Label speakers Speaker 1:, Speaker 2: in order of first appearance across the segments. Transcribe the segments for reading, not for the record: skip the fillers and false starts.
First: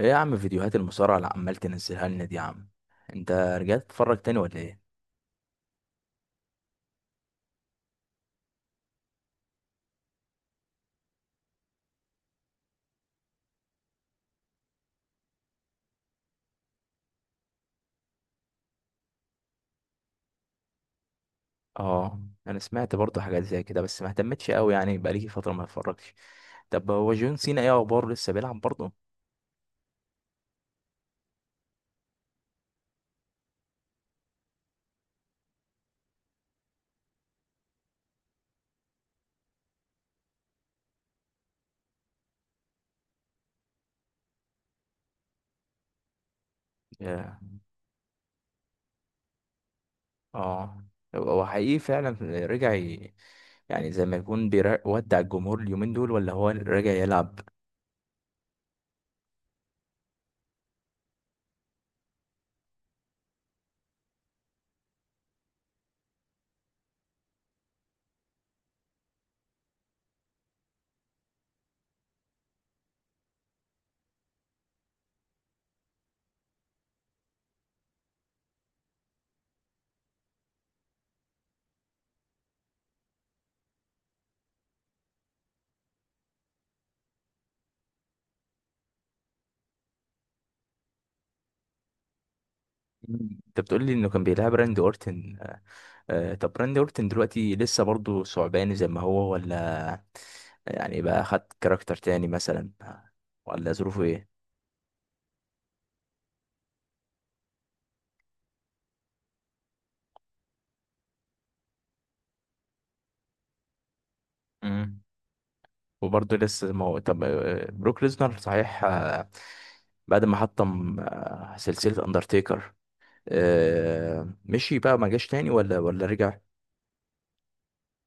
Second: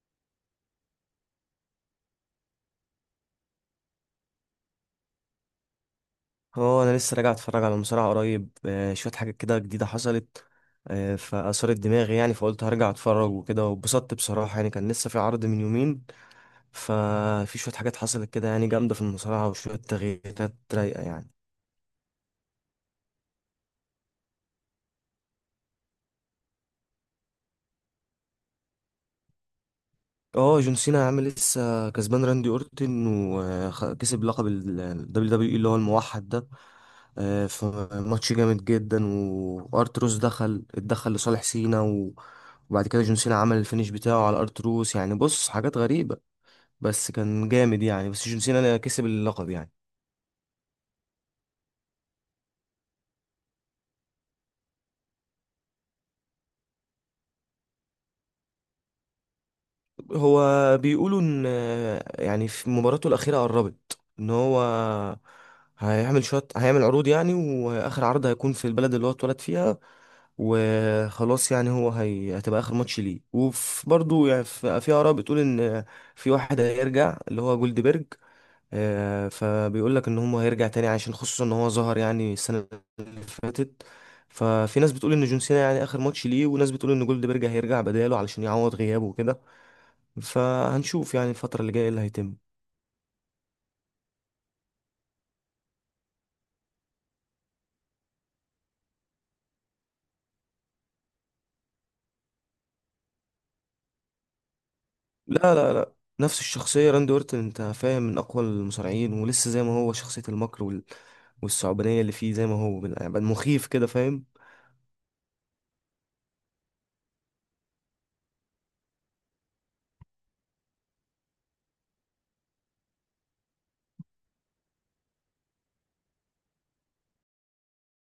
Speaker 1: ايه يا عم فيديوهات المصارعة اللي عمال تنزلها لنا دي يا عم، انت رجعت تتفرج تاني ولا ايه؟
Speaker 2: هو انا لسه راجع اتفرج على مصارعة قريب، شوية حاجات كده جديدة حصلت. فأثارت دماغي يعني، فقلت هرجع اتفرج وكده، واتبسطت بصراحة يعني. كان لسه في عرض من يومين، ففي شوية حاجات حصلت كده يعني جامدة في المصارعة، وشوية تغييرات رايقة يعني.
Speaker 1: اه، انا سمعت برضه حاجات زي كده بس ما اهتمتش قوي يعني، بقالي فترة ما اتفرجتش. طب هو جون سينا ايه اخباره، لسه بيلعب برضه؟
Speaker 2: اه، جون سينا عامل لسه كسبان راندي اورتن، وكسب لقب ال WWE اللي هو الموحد ده. في ماتش جامد جدا، وارتروس دخل اتدخل لصالح سينا وبعد كده جون سينا عمل الفينش بتاعه على ارتروس، يعني بص حاجات غريبة بس
Speaker 1: ياه.
Speaker 2: كان جامد يعني، بس جون سينا كسب اللقب يعني.
Speaker 1: اه. هو حقيقي فعلا رجع يعني زي ما يكون بيودع الجمهور اليومين دول ولا هو راجع يلعب؟
Speaker 2: هو بيقولوا ان، يعني في مباراته الاخيره قربت، ان هو هيعمل شويه، هيعمل عروض يعني، واخر عرض هيكون في البلد اللي هو اتولد فيها، وخلاص يعني. هتبقى اخر ماتش ليه، وفي برضه يعني، في اراء بتقول ان في واحد هيرجع اللي هو جولدبرج. فبيقول لك ان هو هيرجع تاني، عشان خصوصا ان هو ظهر يعني السنه اللي فاتت. ففي ناس بتقول ان جون سينا يعني اخر ماتش ليه، وناس بتقول ان جولدبرج هيرجع بداله علشان يعوض غيابه وكده. فهنشوف يعني الفترة اللي جاية إيه اللي هيتم.
Speaker 1: انت بتقول لي انه كان بيلعب راندي اورتن. طب راندي اورتن دلوقتي لسه برضو ثعباني زي ما هو ولا يعني بقى خد كاركتر تاني مثلا، ولا ظروفه ايه؟
Speaker 2: لا لا لا، نفس الشخصية. راندي أورتون أنت فاهم، من أقوى المصارعين، ولسه زي ما هو شخصية المكر والثعبانية اللي فيه، زي ما هو يعني، مخيف كده فاهم.
Speaker 1: مم. وبرضه لسه زي ما هو. طب بروك ليزنر، صحيح، بعد ما حطم سلسلة اندرتيكر، مشي بقى ما جاش تاني ولا رجع؟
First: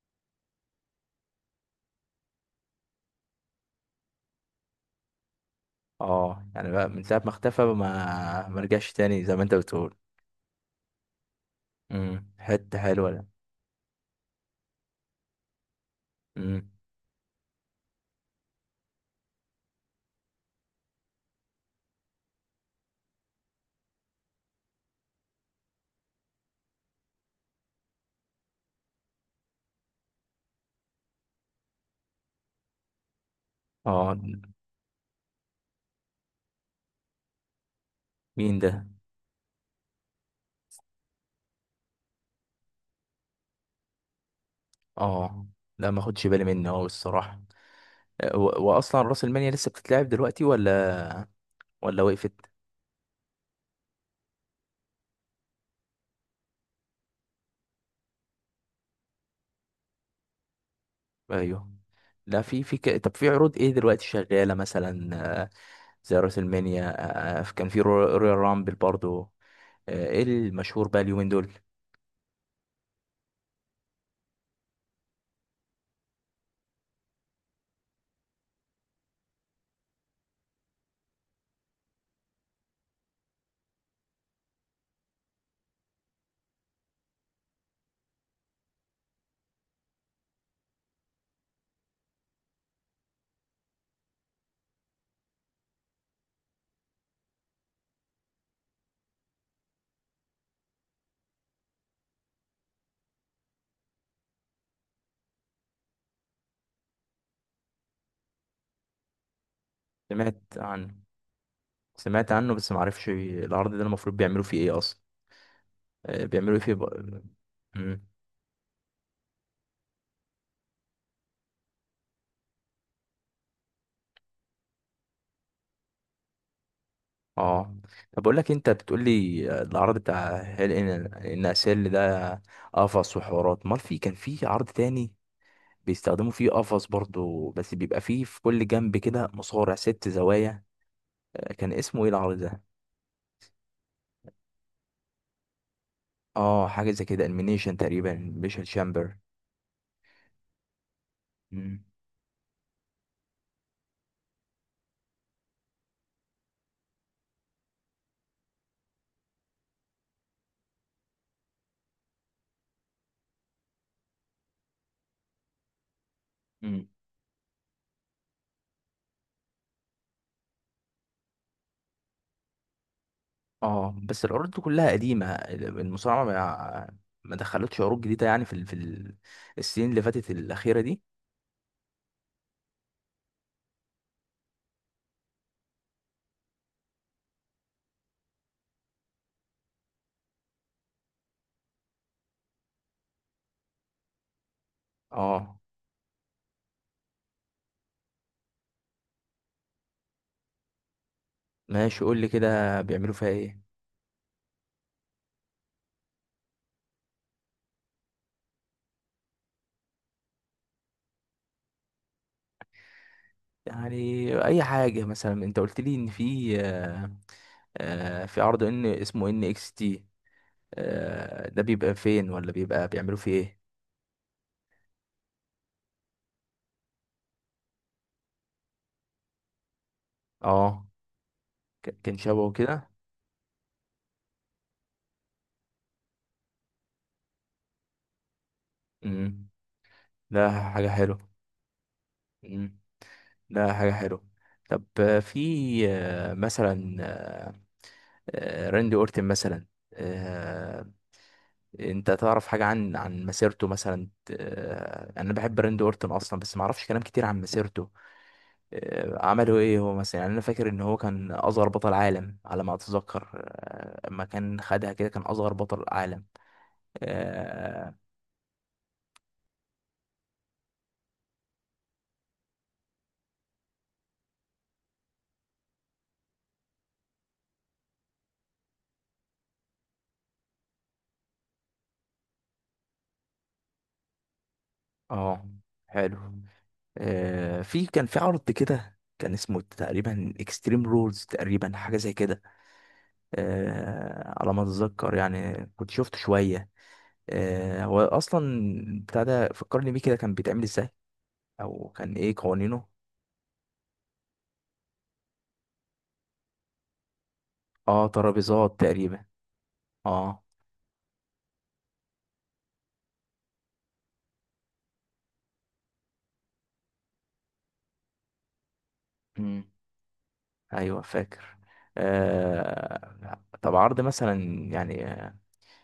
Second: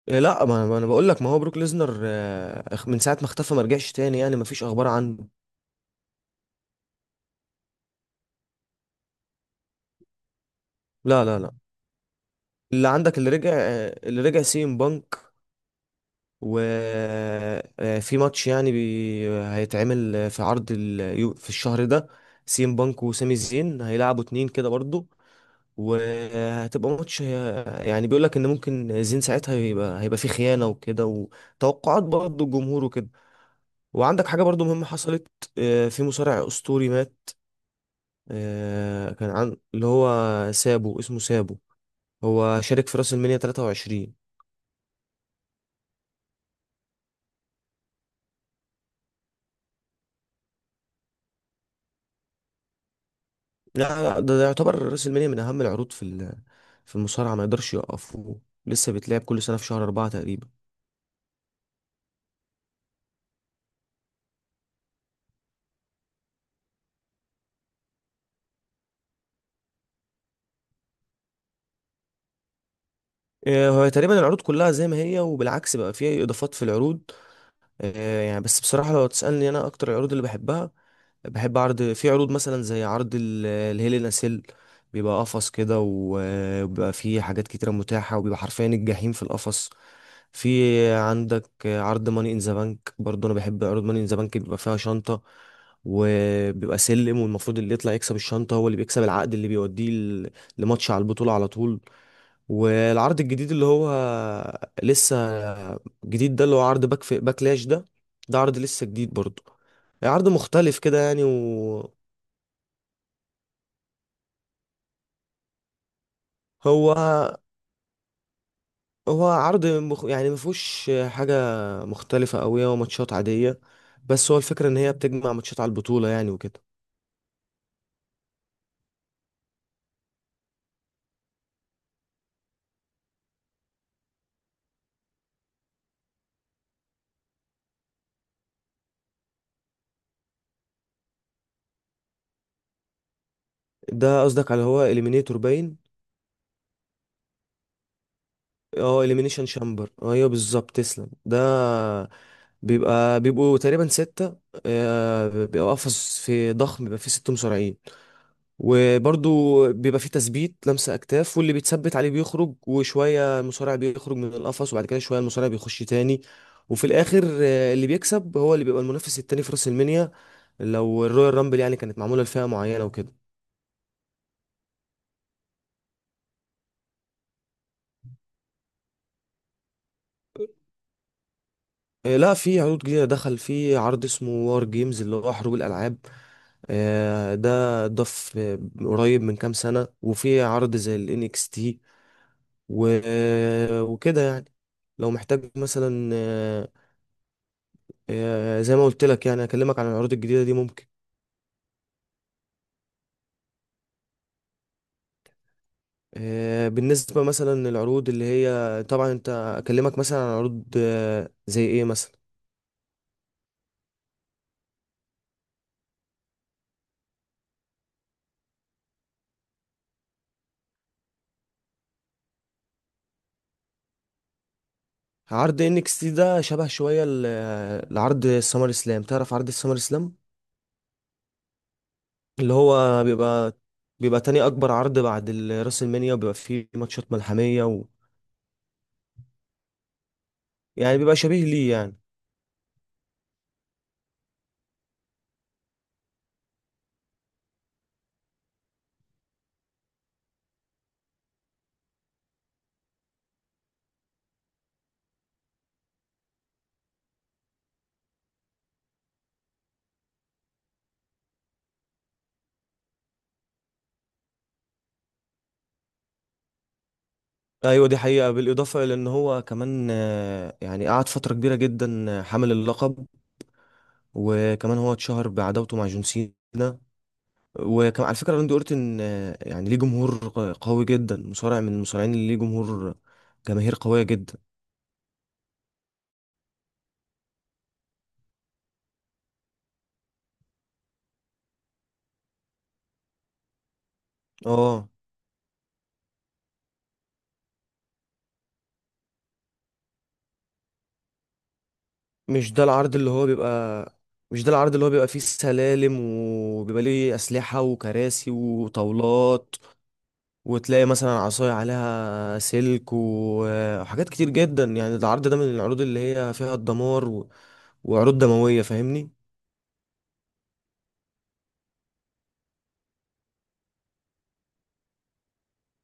Speaker 2: إيه، لا، ما أنا بقول لك، ما هو بروك ليزنر من ساعة ما اختفى ما رجعش تاني يعني، ما فيش أخبار عنه.
Speaker 1: اه، يعني بقى من ساعة ما اختفى ما رجعش تاني زي ما انت بتقول.
Speaker 2: لا لا لا،
Speaker 1: امم، حتة
Speaker 2: اللي
Speaker 1: حلوة
Speaker 2: عندك
Speaker 1: ده.
Speaker 2: اللي رجع، اللي رجع سي ام بانك.
Speaker 1: امم.
Speaker 2: وفي ماتش يعني هيتعمل في عرض في الشهر ده، سي ام بانك وسامي زين هيلعبوا اتنين كده برضو. وهتبقى ماتش يعني، بيقول لك ان ممكن زين ساعتها هيبقى فيه خيانه وكده، وتوقعات برضه الجمهور وكده.
Speaker 1: اه،
Speaker 2: وعندك حاجه برضه مهمه حصلت، في مصارع اسطوري مات.
Speaker 1: مين ده؟
Speaker 2: كان عن اللي هو سابو، اسمه سابو. هو شارك في راس المنيا 23.
Speaker 1: اه، لا ما خدش بالي منه هو الصراحة. واصلا راس المال لسه بتتلعب دلوقتي ولا ولا وقفت؟
Speaker 2: لا، ده يعتبر راس المنيا من اهم العروض في في المصارعه، ما يقدرش يوقفوه. لسه بيتلعب كل سنه في شهر أربعة تقريبا.
Speaker 1: ايوه. لا، في طب في عروض ايه دلوقتي شغاله مثلا؟ آه، زي راس المانيا، كان في رويال رامبل برضو، ايه المشهور بقى اليومين دول؟
Speaker 2: هو تقريبا العروض كلها زي ما هي، وبالعكس بقى فيها اضافات في العروض. يعني بس بصراحة لو تسألني، أنا أكتر العروض اللي بحبها، بحب عرض، في عروض مثلا زي عرض الهيلين أسيل، بيبقى قفص كده وبيبقى فيه حاجات كتيرة متاحة، وبيبقى حرفيا الجحيم في القفص. في عندك عرض ماني إن ذا بانك برضه، أنا بحب عروض ماني إن ذا بانك، بيبقى فيها شنطة وبيبقى سلم، والمفروض اللي يطلع يكسب الشنطة هو اللي بيكسب العقد اللي بيوديه لماتش على البطولة على طول. والعرض الجديد اللي هو لسه جديد ده، اللي هو عرض باك في باكلاش ده، ده عرض لسه جديد برضه، عرض
Speaker 1: سمعت
Speaker 2: مختلف
Speaker 1: عن
Speaker 2: كده يعني. وهو
Speaker 1: سمعت عنه بس ما اعرفش العرض ده المفروض بيعملوا فيه ايه اصلا. بيعملوا ايه فيه
Speaker 2: هو
Speaker 1: مم.
Speaker 2: هو عرض يعني مفهوش حاجة مختلفة أوي، هو ماتشات عادية، بس هو الفكرة إن هي بتجمع ماتشات على البطولة يعني وكده.
Speaker 1: اه، طب بقول لك إيه، انت بتقول لي، العرض بتاع هيل ان ان اسيل ده قفص وحوارات، امال في كان في عرض تاني بيستخدموا فيه قفص برضو بس بيبقى فيه في كل جنب كده مصارع، ست زوايا، كان اسمه ايه العرض ده؟
Speaker 2: ده قصدك على، هو إليمينيتور باين.
Speaker 1: اه، حاجه زي كده، المينيشن تقريبا، الميشن
Speaker 2: اه،
Speaker 1: شامبر.
Speaker 2: إليمينيشن شامبر أيوه بالظبط، تسلم ده.
Speaker 1: مم.
Speaker 2: بيبقى، بيبقوا تقريبا ستة. بيبقى قفص في ضخم، بيبقى فيه ست مصارعين. وبرضو بيبقى فيه تثبيت لمسة أكتاف، واللي بيتثبت عليه بيخرج وشوية المصارع بيخرج من القفص، وبعد كده شوية المصارع بيخش تاني. وفي
Speaker 1: مم.
Speaker 2: الآخر، اللي بيكسب هو اللي بيبقى المنافس التاني في راس المنيا، لو الرويال رامبل يعني كانت معمولة لفئة معينة وكده.
Speaker 1: اه بس العروض دي كلها قديمه، المصارعه ما دخلتش عروض جديده يعني في السنين اللي فاتت الاخيره دي.
Speaker 2: لا، في عروض جديدة دخل، في عرض اسمه وار جيمز، اللي هو حروب الألعاب. ده اتضاف قريب من كام سنة، وفي عرض زي ال NXT و... آه، وكده يعني. لو محتاج
Speaker 1: اه
Speaker 2: مثلا، زي ما قلت لك يعني، اكلمك عن العروض الجديده دي ممكن.
Speaker 1: ماشي، قول لي كده بيعملوا فيها ايه
Speaker 2: بالنسبه مثلا للعروض اللي هي، طبعا انت، اكلمك مثلا عن عروض زي ايه مثلا.
Speaker 1: يعني. اي حاجه مثلا، انت قلت لي ان في في عرض ان اسمه ان اكس تي، ده بيبقى فين ولا بيبقى بيعملوا فيه ايه؟
Speaker 2: عرض انكس تي ده شبه شويه لعرض السمر اسلام، تعرف عرض السمر اسلام،
Speaker 1: اه، كان شبهه
Speaker 2: اللي
Speaker 1: كده.
Speaker 2: هو بيبقى تاني اكبر عرض بعد راس المنيا، وبيبقى فيه ماتشات ملحميه و...
Speaker 1: امم، ده حاجة
Speaker 2: يعني بيبقى
Speaker 1: حلوة.
Speaker 2: شبيه ليه يعني.
Speaker 1: امم، ده حاجة حلوة. طب في مثلا، راندي اورتن مثلا، آه، انت تعرف حاجة عن مسيرته مثلا؟ انا بحب راندي اورتن اصلا بس ما اعرفش كلام كتير عن مسيرته. عمله ايه هو مثلا؟ يعني انا فاكر ان هو كان اصغر بطل عالم على ما اتذكر، اما كان خدها كده كان اصغر بطل عالم.
Speaker 2: ايوه
Speaker 1: آه،
Speaker 2: دي حقيقه، بالاضافه الى ان هو كمان، يعني قعد فتره كبيره جدا حامل اللقب. وكمان هو اتشهر بعداوته مع جون سينا. وكان على فكرة راندي أورتن، يعني ليه جمهور قوي جدا، مصارع من المصارعين اللي ليه جمهور، جماهير قوية جدا.
Speaker 1: اه، حلو. في كان في عرض كده كان اسمه تقريبا اكستريم رولز تقريبا، حاجه زي كده على ما
Speaker 2: اه،
Speaker 1: اتذكر يعني، كنت شفت شويه. هو اصلا بتاع ده فكرني بيه، كده كان بيتعمل ازاي او كان ايه
Speaker 2: مش ده
Speaker 1: قوانينه؟
Speaker 2: العرض اللي هو بيبقى، مش ده العرض اللي هو بيبقى فيه سلالم، وبيبقى ليه أسلحة
Speaker 1: اه،
Speaker 2: وكراسي
Speaker 1: ترابيزات تقريبا.
Speaker 2: وطاولات.
Speaker 1: اه.
Speaker 2: وتلاقي مثلا عصاية عليها سلك وحاجات كتير جدا يعني، ده العرض ده من العروض اللي هي فيها الدمار وعروض دموية فاهمني.
Speaker 1: امم، ايوه فاكر. طب عرض مثلا، يعني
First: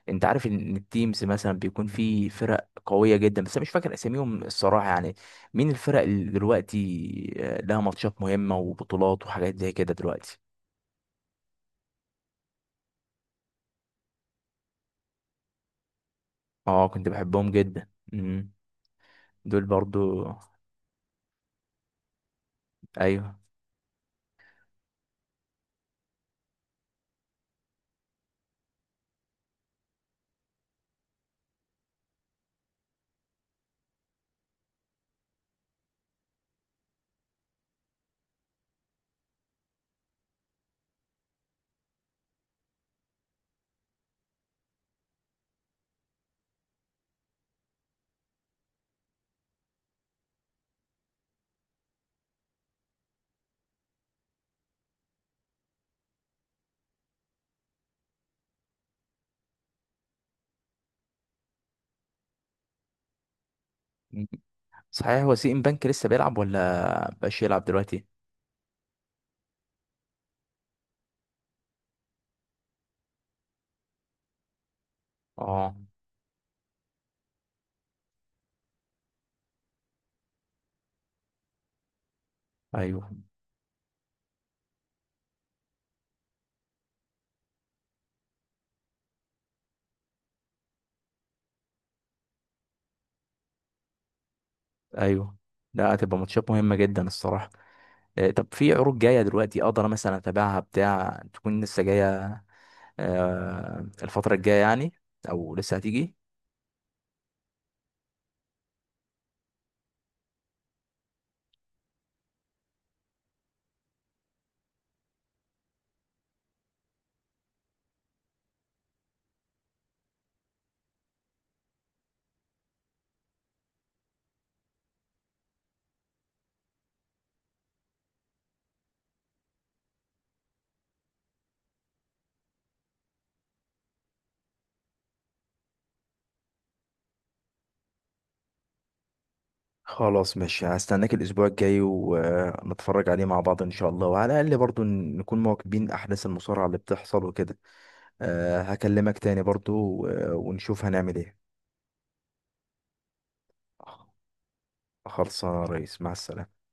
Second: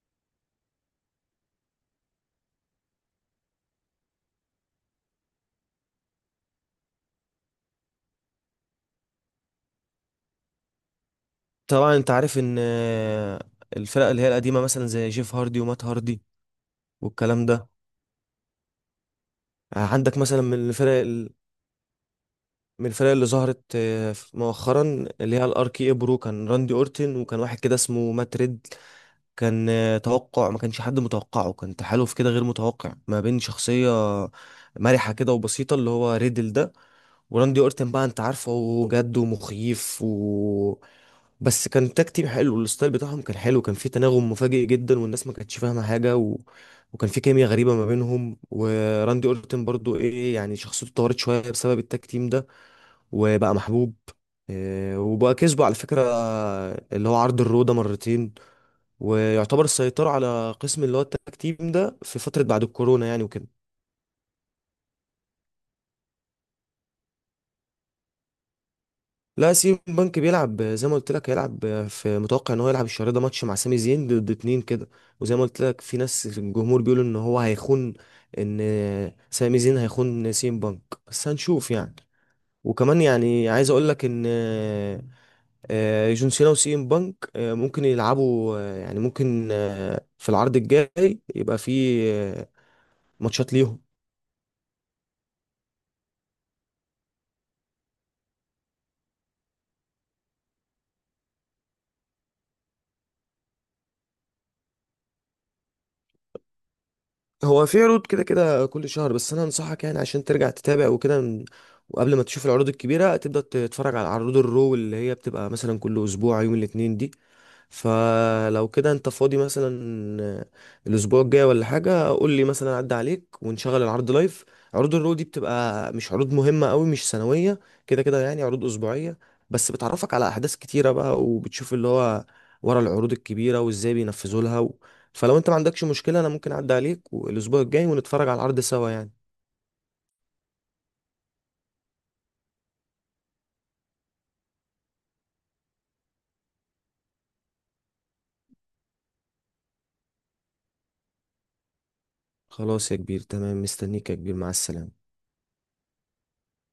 Speaker 1: انت عارف ان التيمز مثلا بيكون في فرق قويه جدا بس انا مش فاكر اساميهم الصراحه يعني، مين الفرق اللي دلوقتي لها ماتشات مهمه وبطولات وحاجات زي كده دلوقتي؟
Speaker 2: طبعا انت عارف ان الفرق اللي هي القديمة مثلا زي جيف هاردي ومات هاردي
Speaker 1: اه، كنت
Speaker 2: والكلام
Speaker 1: بحبهم
Speaker 2: ده.
Speaker 1: جدا. امم، دول
Speaker 2: عندك
Speaker 1: برضو.
Speaker 2: مثلا من الفرق من الفرق اللي
Speaker 1: ايوه.
Speaker 2: ظهرت مؤخرا، اللي هي الار كي إيه برو. كان راندي اورتن وكان واحد كده اسمه مات ريد، كان توقع ما كانش حد متوقعه، كان تحالف كده غير متوقع ما بين شخصية مرحة كده وبسيطة اللي هو ريدل ده، وراندي اورتن بقى انت عارفه، هو جد ومخيف. و بس كان تاك تيم حلو، الستايل بتاعهم كان حلو، كان في تناغم مفاجئ جدا، والناس ما كانتش فاهمه حاجه و... وكان في كيمياء غريبه ما بينهم. وراندي اورتن برضو ايه يعني، شخصيته اتطورت شويه بسبب التاك تيم ده، وبقى محبوب. إيه، وبقى كسبه على فكره، اللي هو عرض الرو ده مرتين، ويعتبر السيطرة على قسم اللي هو التاك تيم ده في فترة بعد الكورونا يعني وكده.
Speaker 1: مم. صحيح، هو سي ام بنك لسه بيلعب ولا مبقاش يلعب دلوقتي؟
Speaker 2: لا، سيم بنك بيلعب زي ما قلت لك. هيلعب في، متوقع ان هو يلعب الشهر ده ماتش مع سامي زين ضد اتنين كده. وزي ما قلت
Speaker 1: اه.
Speaker 2: لك، في ناس في الجمهور بيقولوا ان هو هيخون، ان سامي زين هيخون سيم بنك، بس هنشوف يعني. وكمان
Speaker 1: ايوه.
Speaker 2: يعني عايز اقول لك ان، جون سينا وسيم بانك ممكن يلعبوا، يعني ممكن في العرض الجاي يبقى في ماتشات ليهم.
Speaker 1: ايوه. لا، هتبقى ماتشات مهمه جدا الصراحه. طب في عروض جايه دلوقتي اقدر مثلا اتابعها، بتاع تكون لسه جايه، الفترة الجاية يعني، أو لسه هتيجي؟
Speaker 2: هو في عروض كده كده كل شهر، بس انا انصحك يعني عشان ترجع تتابع وكده، وقبل ما تشوف العروض الكبيره تبدا تتفرج على عروض الرو، اللي هي بتبقى مثلا كل اسبوع يوم الاثنين دي. فلو كده انت فاضي مثلا الاسبوع الجاي ولا حاجه، قول لي مثلا عدى عليك ونشغل العرض لايف. عروض الرو دي بتبقى مش عروض مهمه قوي، مش سنويه كده كده يعني، عروض اسبوعيه، بس بتعرفك على احداث كتيره بقى، وبتشوف اللي هو ورا العروض الكبيره وازاي بينفذوا لها و... فلو انت ما عندكش مشكله انا ممكن اعدي عليك الاسبوع الجاي ونتفرج على العرض سوا يعني.
Speaker 1: خلاص، مش هستناك الاسبوع الجاي ونتفرج عليه مع بعض ان شاء الله، وعلى الاقل برضو نكون مواكبين احداث المصارعة اللي بتحصل وكده. أه، هكلمك تاني برضو ونشوف هنعمل ايه.
Speaker 2: خلاص يا كبير، تمام، مستنيك يا كبير، مع السلامه.
Speaker 1: خلصانه يا ريس، مع السلامة.